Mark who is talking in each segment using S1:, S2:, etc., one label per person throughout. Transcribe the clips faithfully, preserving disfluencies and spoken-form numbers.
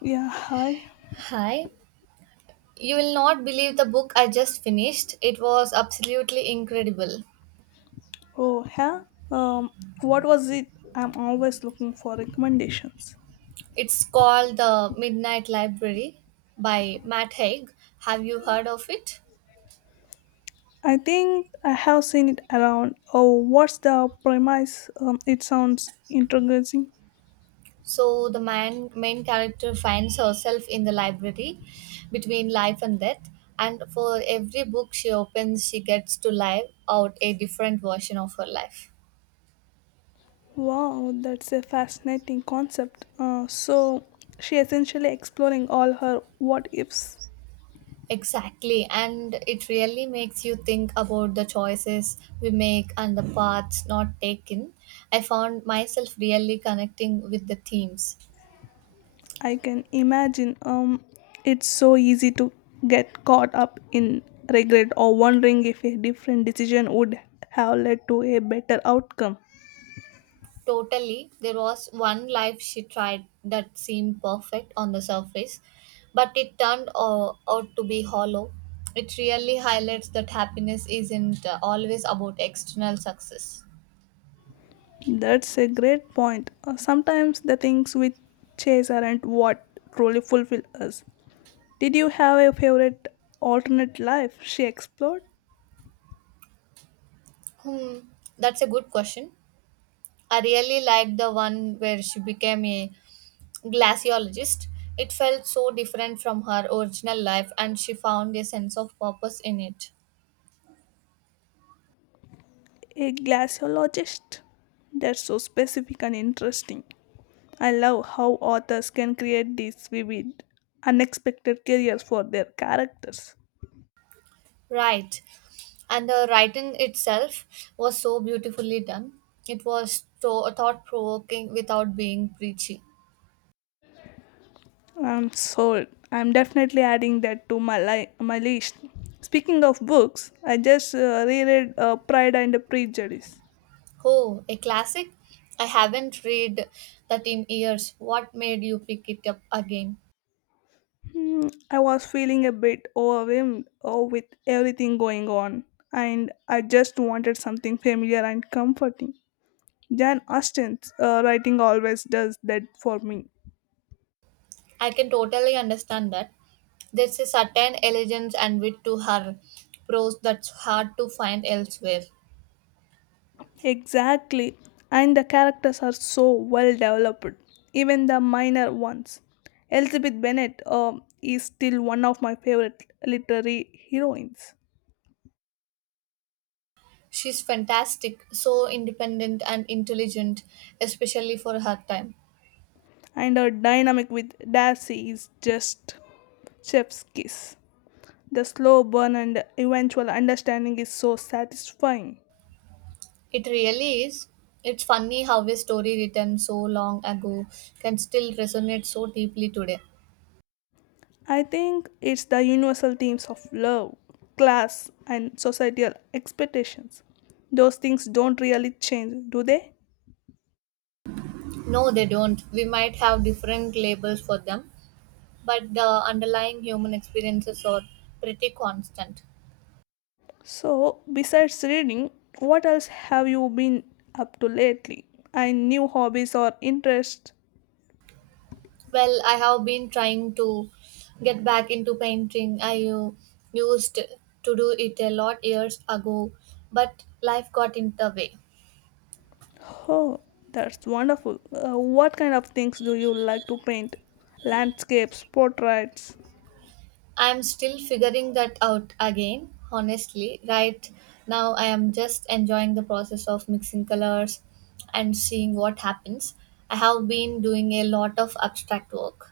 S1: Yeah, hi.
S2: Hi. You will not believe the book I just finished. It was absolutely incredible.
S1: Oh, yeah. Um, what was it? I'm always looking for recommendations.
S2: It's called The Midnight Library by Matt Haig. Have you heard of it?
S1: I think I have seen it around. Oh, what's the premise? Um, it sounds intriguing.
S2: So, the man, main character finds herself in the library between life and death, and for every book she opens, she gets to live out a different version of her life.
S1: Wow, that's a fascinating concept. Uh, so she essentially exploring all her what ifs.
S2: Exactly, and it really makes you think about the choices we make and the paths not taken. I found myself really connecting with the themes.
S1: I can imagine. Um, it's so easy to get caught up in regret or wondering if a different decision would have led to a better outcome.
S2: Totally, there was one life she tried that seemed perfect on the surface, but it turned uh, out to be hollow. It really highlights that happiness isn't uh, always about external success.
S1: That's a great point. Uh, Sometimes the things we chase aren't what truly fulfill us. Did you have a favorite alternate life? She explored.
S2: Hmm, that's a good question. I really liked the one where she became a glaciologist. It felt so different from her original life, and she found a sense of purpose in it.
S1: A glaciologist. That's so specific and interesting. I love how authors can create these vivid, unexpected careers for their characters.
S2: Right. And the writing itself was so beautifully done. It was so thought provoking without being preachy.
S1: I'm sold. I'm definitely adding that to my li- my list. Speaking of books, I just uh, reread uh, Pride and Prejudice.
S2: Oh, a classic? I haven't read that in years. What made you pick it up again?
S1: Hmm, I was feeling a bit overwhelmed oh, with everything going on, and I just wanted something familiar and comforting. Jan Austen's uh, writing always does that for me.
S2: I can totally understand that. There's a certain elegance and wit to her prose that's hard to find elsewhere.
S1: Exactly, and the characters are so well developed, even the minor ones. Elizabeth Bennet um, is still one of my favorite literary heroines,
S2: She's fantastic, so independent and intelligent, especially for her time.
S1: and her dynamic with Darcy is just chef's kiss. The slow burn and eventual understanding is so satisfying.
S2: It really is. It's funny how a story written so long ago can still resonate so deeply today.
S1: I think it's the universal themes of love, class, and societal expectations. Those things don't really change, do they?
S2: No, they don't. We might have different labels for them, but the underlying human experiences are pretty constant.
S1: So, besides reading, what else have you been up to lately? And new hobbies or interests?
S2: Well, I have been trying to get back into painting. I uh, used to do it a lot years ago, but life got in the way.
S1: Oh, that's wonderful. Uh, what kind of things do you like to paint? Landscapes, portraits?
S2: I'm still figuring that out again, honestly. Right now, I am just enjoying the process of mixing colors and seeing what happens. I have been doing a lot of abstract work.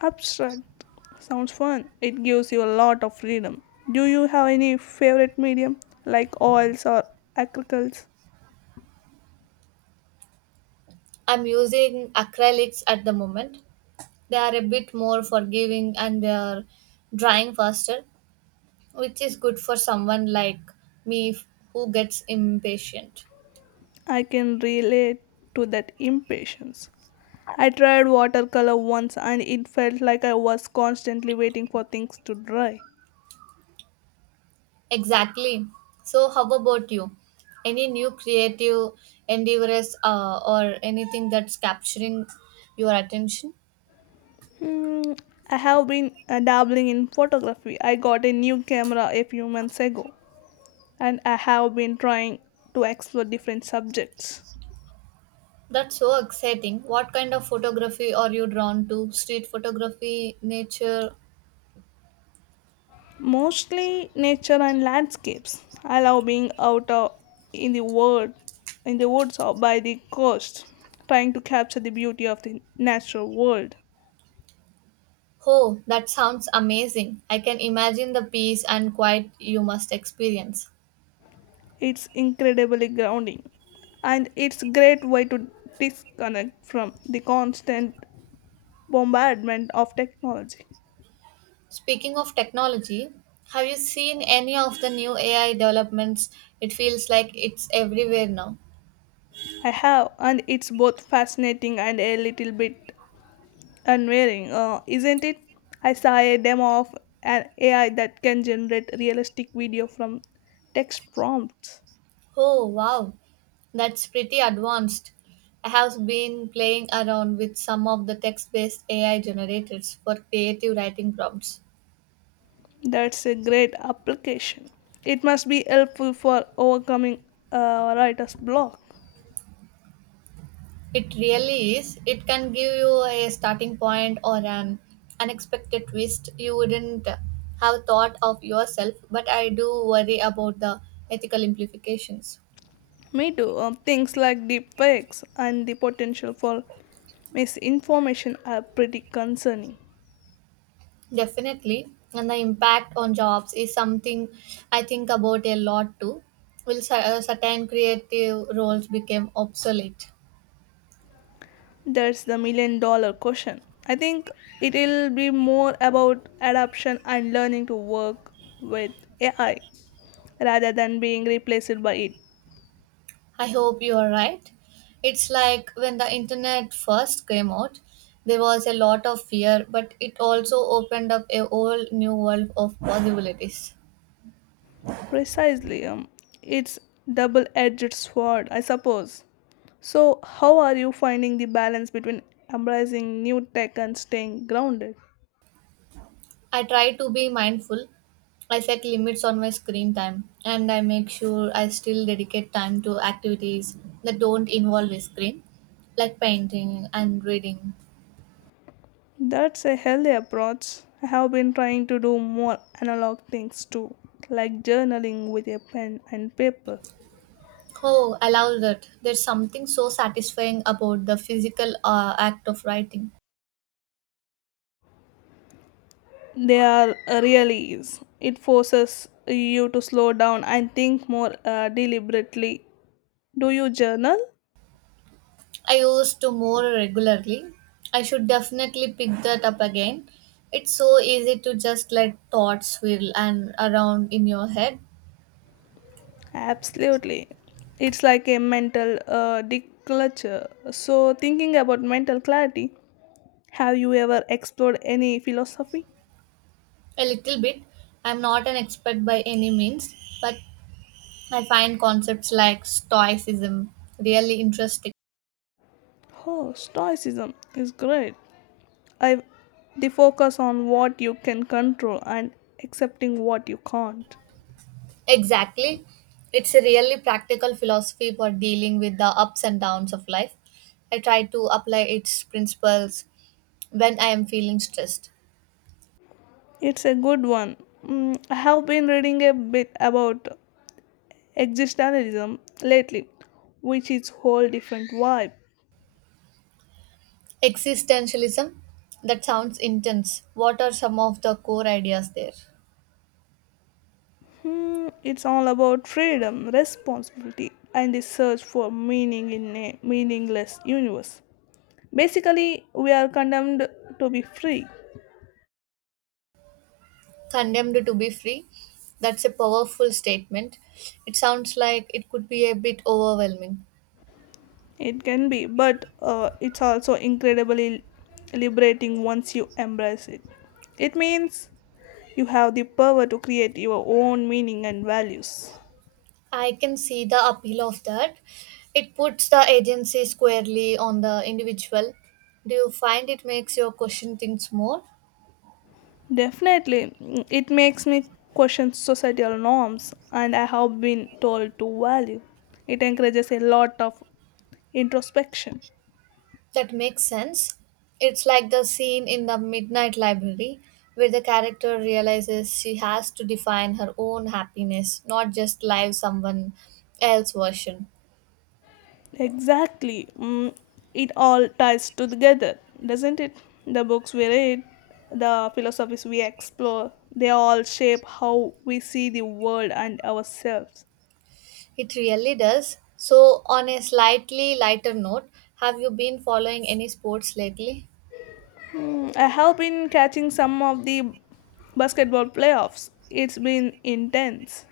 S1: Abstract sounds fun. It gives you a lot of freedom. Do you have any favorite medium like oils or acrylics?
S2: I'm using acrylics at the moment. They are a bit more forgiving and they are drying faster, which is good for someone like me who gets impatient.
S1: I can relate to that impatience. I tried watercolor once and it felt like I was constantly waiting for things to dry.
S2: Exactly. So, how about you? Any new creative endeavors uh, or anything that's capturing your attention?
S1: Hmm, I have been uh, dabbling in photography. I got a new camera a few months ago and I have been trying to explore different subjects.
S2: That's so exciting. What kind of photography are you drawn to? Street photography, nature?
S1: Mostly nature and landscapes. I love being out uh, in the world, in the woods or by the coast, trying to capture the beauty of the natural world.
S2: Oh, that sounds amazing. I can imagine the peace and quiet you must experience.
S1: It's incredibly grounding, and it's a great way to disconnect from the constant bombardment of technology.
S2: Speaking of technology, have you seen any of the new A I developments? It feels like it's everywhere now.
S1: I have, and it's both fascinating and a little bit unwearing, uh, isn't it? I saw a demo of an A I that can generate realistic video from text prompts.
S2: Oh, wow. That's pretty advanced. I have been playing around with some of the text based A I generators for creative writing prompts.
S1: That's a great application. It must be helpful for overcoming uh, writer's block.
S2: It really is. It can give you a starting point or an unexpected twist you wouldn't have thought of yourself, but I do worry about the ethical implications.
S1: Me too. Um, things like deepfakes and the potential for misinformation are pretty concerning.
S2: Definitely. And the impact on jobs is something I think about a lot too. Will cer- uh, certain creative roles become obsolete?
S1: That's the million dollar question. I think it'll be more about adaptation and learning to work with A I rather than being replaced by it.
S2: I hope you are right. It's like when the internet first came out, there was a lot of fear, but it also opened up a whole new world of possibilities.
S1: Precisely, um, it's double edged sword, I suppose. So, how are you finding the balance between embracing new tech and staying grounded?
S2: I try to be mindful. I set limits on my screen time and I make sure I still dedicate time to activities that don't involve a screen, like painting and reading.
S1: That's a healthy approach. I have been trying to do more analog things too, like journaling with a pen and paper.
S2: Oh, I love that. There's something so satisfying about the physical uh, act of writing.
S1: They are really is. It forces you to slow down and think more uh, deliberately. Do you journal?
S2: I used to more regularly. I should definitely pick that up again. It's so easy to just let thoughts swirl and around in your head.
S1: Absolutely. It's like a mental uh, declutter. So, thinking about mental clarity, have you ever explored any philosophy?
S2: A little bit. I'm not an expert by any means, but I find concepts like Stoicism really interesting.
S1: Oh, Stoicism is great. I, the focus on what you can control and accepting what you can't.
S2: Exactly. It's a really practical philosophy for dealing with the ups and downs of life. I try to apply its principles when I am feeling stressed.
S1: It's a good one. Mm, I have been reading a bit about existentialism lately, which is whole different vibe.
S2: Existentialism? That sounds intense. What are some of the core ideas there?
S1: Hmm, it's all about freedom, responsibility, and the search for meaning in a meaningless universe. Basically, we are condemned to be free.
S2: Condemned to be free? That's a powerful statement. It sounds like it could be a bit overwhelming.
S1: It can be, but uh, it's also incredibly liberating once you embrace it. It means you have the power to create your own meaning and values.
S2: I can see the appeal of that. It puts the agency squarely on the individual. Do you find it makes your question things more?
S1: Definitely, mm, it makes me question societal norms and I have been told to value. It encourages a lot of introspection.
S2: That makes sense. It's like the scene in the Midnight Library where the character realizes she has to define her own happiness, not just live someone else's version.
S1: Exactly, mm, it all ties together, doesn't it? The books we read, the philosophies we explore, they all shape how we see the world and ourselves.
S2: It really does. So, on a slightly lighter note, have you been following any sports lately?
S1: Mm, I have been catching some of the basketball playoffs, it's been intense.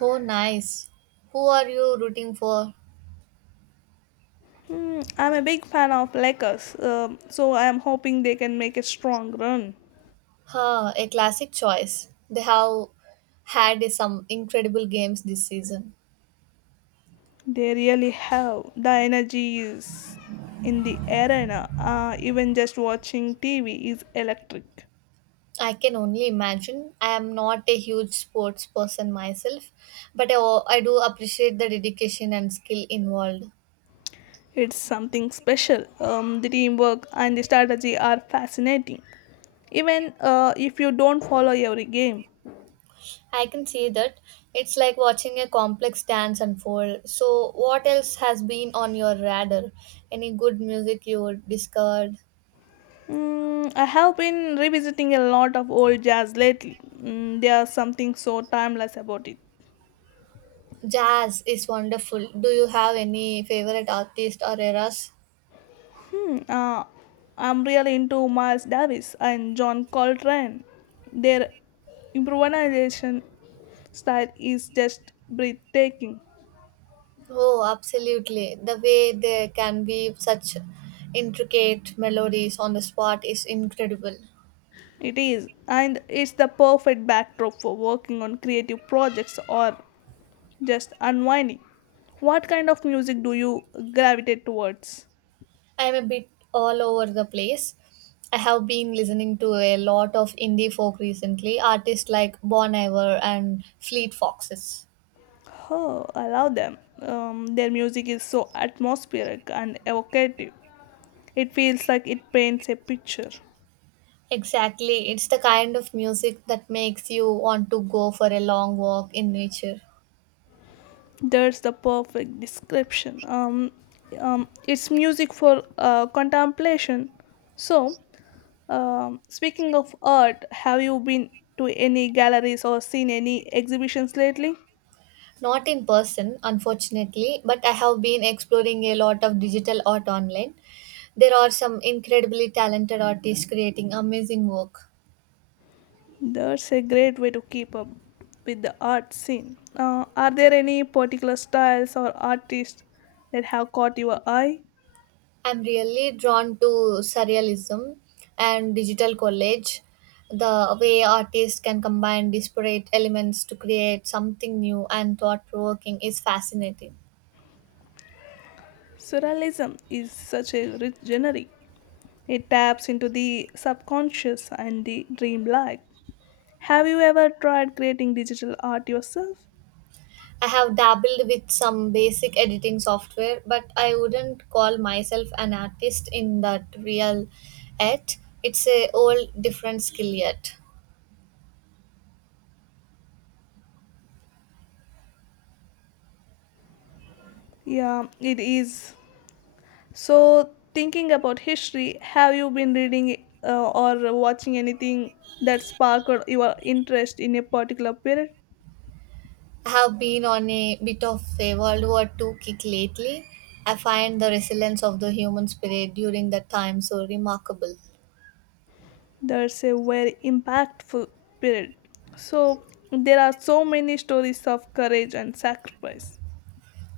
S2: Oh, nice. Who are you rooting for?
S1: Hmm, I'm a big fan of Lakers, um, so I am hoping they can make a strong run.
S2: Huh, a classic choice. They have had some incredible games this season.
S1: They really have the energy is in the arena. Uh, even just watching T V is electric.
S2: I can only imagine. I am not a huge sports person myself, but I, I do appreciate the dedication and skill involved.
S1: It's something special. Um, the teamwork and the strategy are fascinating. Even uh, if you don't follow every game.
S2: I can see that. It's like watching a complex dance unfold. So, what else has been on your radar? Any good music you discovered?
S1: Mm, I have been revisiting a lot of old jazz lately. Mm, there's something so timeless about it.
S2: Jazz is wonderful. Do you have any favorite artist or eras?
S1: Uh, I'm really into Miles Davis and John Coltrane. Their improvisation style is just breathtaking.
S2: Oh, absolutely. The way they can weave such intricate melodies on the spot is incredible.
S1: It is, and it's the perfect backdrop for working on creative projects or just unwinding. What kind of music do you gravitate towards?
S2: I am a bit all over the place. I have been listening to a lot of indie folk recently, artists like Bon Iver and Fleet Foxes.
S1: Oh, I love them. Um, their music is so atmospheric and evocative. It feels like it paints a picture.
S2: Exactly, it's the kind of music that makes you want to go for a long walk in nature.
S1: That's the perfect description. Um, um, it's music for uh, contemplation. So, um, speaking of art, have you been to any galleries or seen any exhibitions lately?
S2: Not in person, unfortunately, but I have been exploring a lot of digital art online. There are some incredibly talented artists creating amazing work.
S1: That's a great way to keep up with the art scene. Uh, are there any particular styles or artists that have caught your eye?
S2: I'm really drawn to surrealism and digital collage, the way artists can combine disparate elements to create something new and thought provoking is fascinating.
S1: Surrealism is such a rich genre. It taps into the subconscious and the dreamlike. Have you ever tried creating digital art yourself?
S2: I have dabbled with some basic editing software, but I wouldn't call myself an artist in that real yet. It's a whole different skill yet.
S1: Yeah, it is. So, thinking about history, have you been reading uh, or watching anything that sparked your interest in a particular period?
S2: I have been on a bit of a World War Two kick lately. I find the resilience of the human spirit during that time so remarkable.
S1: That's a very impactful period. So, there are so many stories of courage and sacrifice.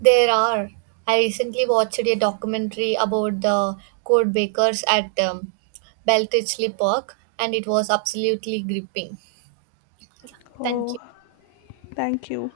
S2: There are. I recently watched a documentary about the code bakers at um, Beltichley Park, and it was absolutely gripping. Thank
S1: Oh,
S2: you.
S1: thank you.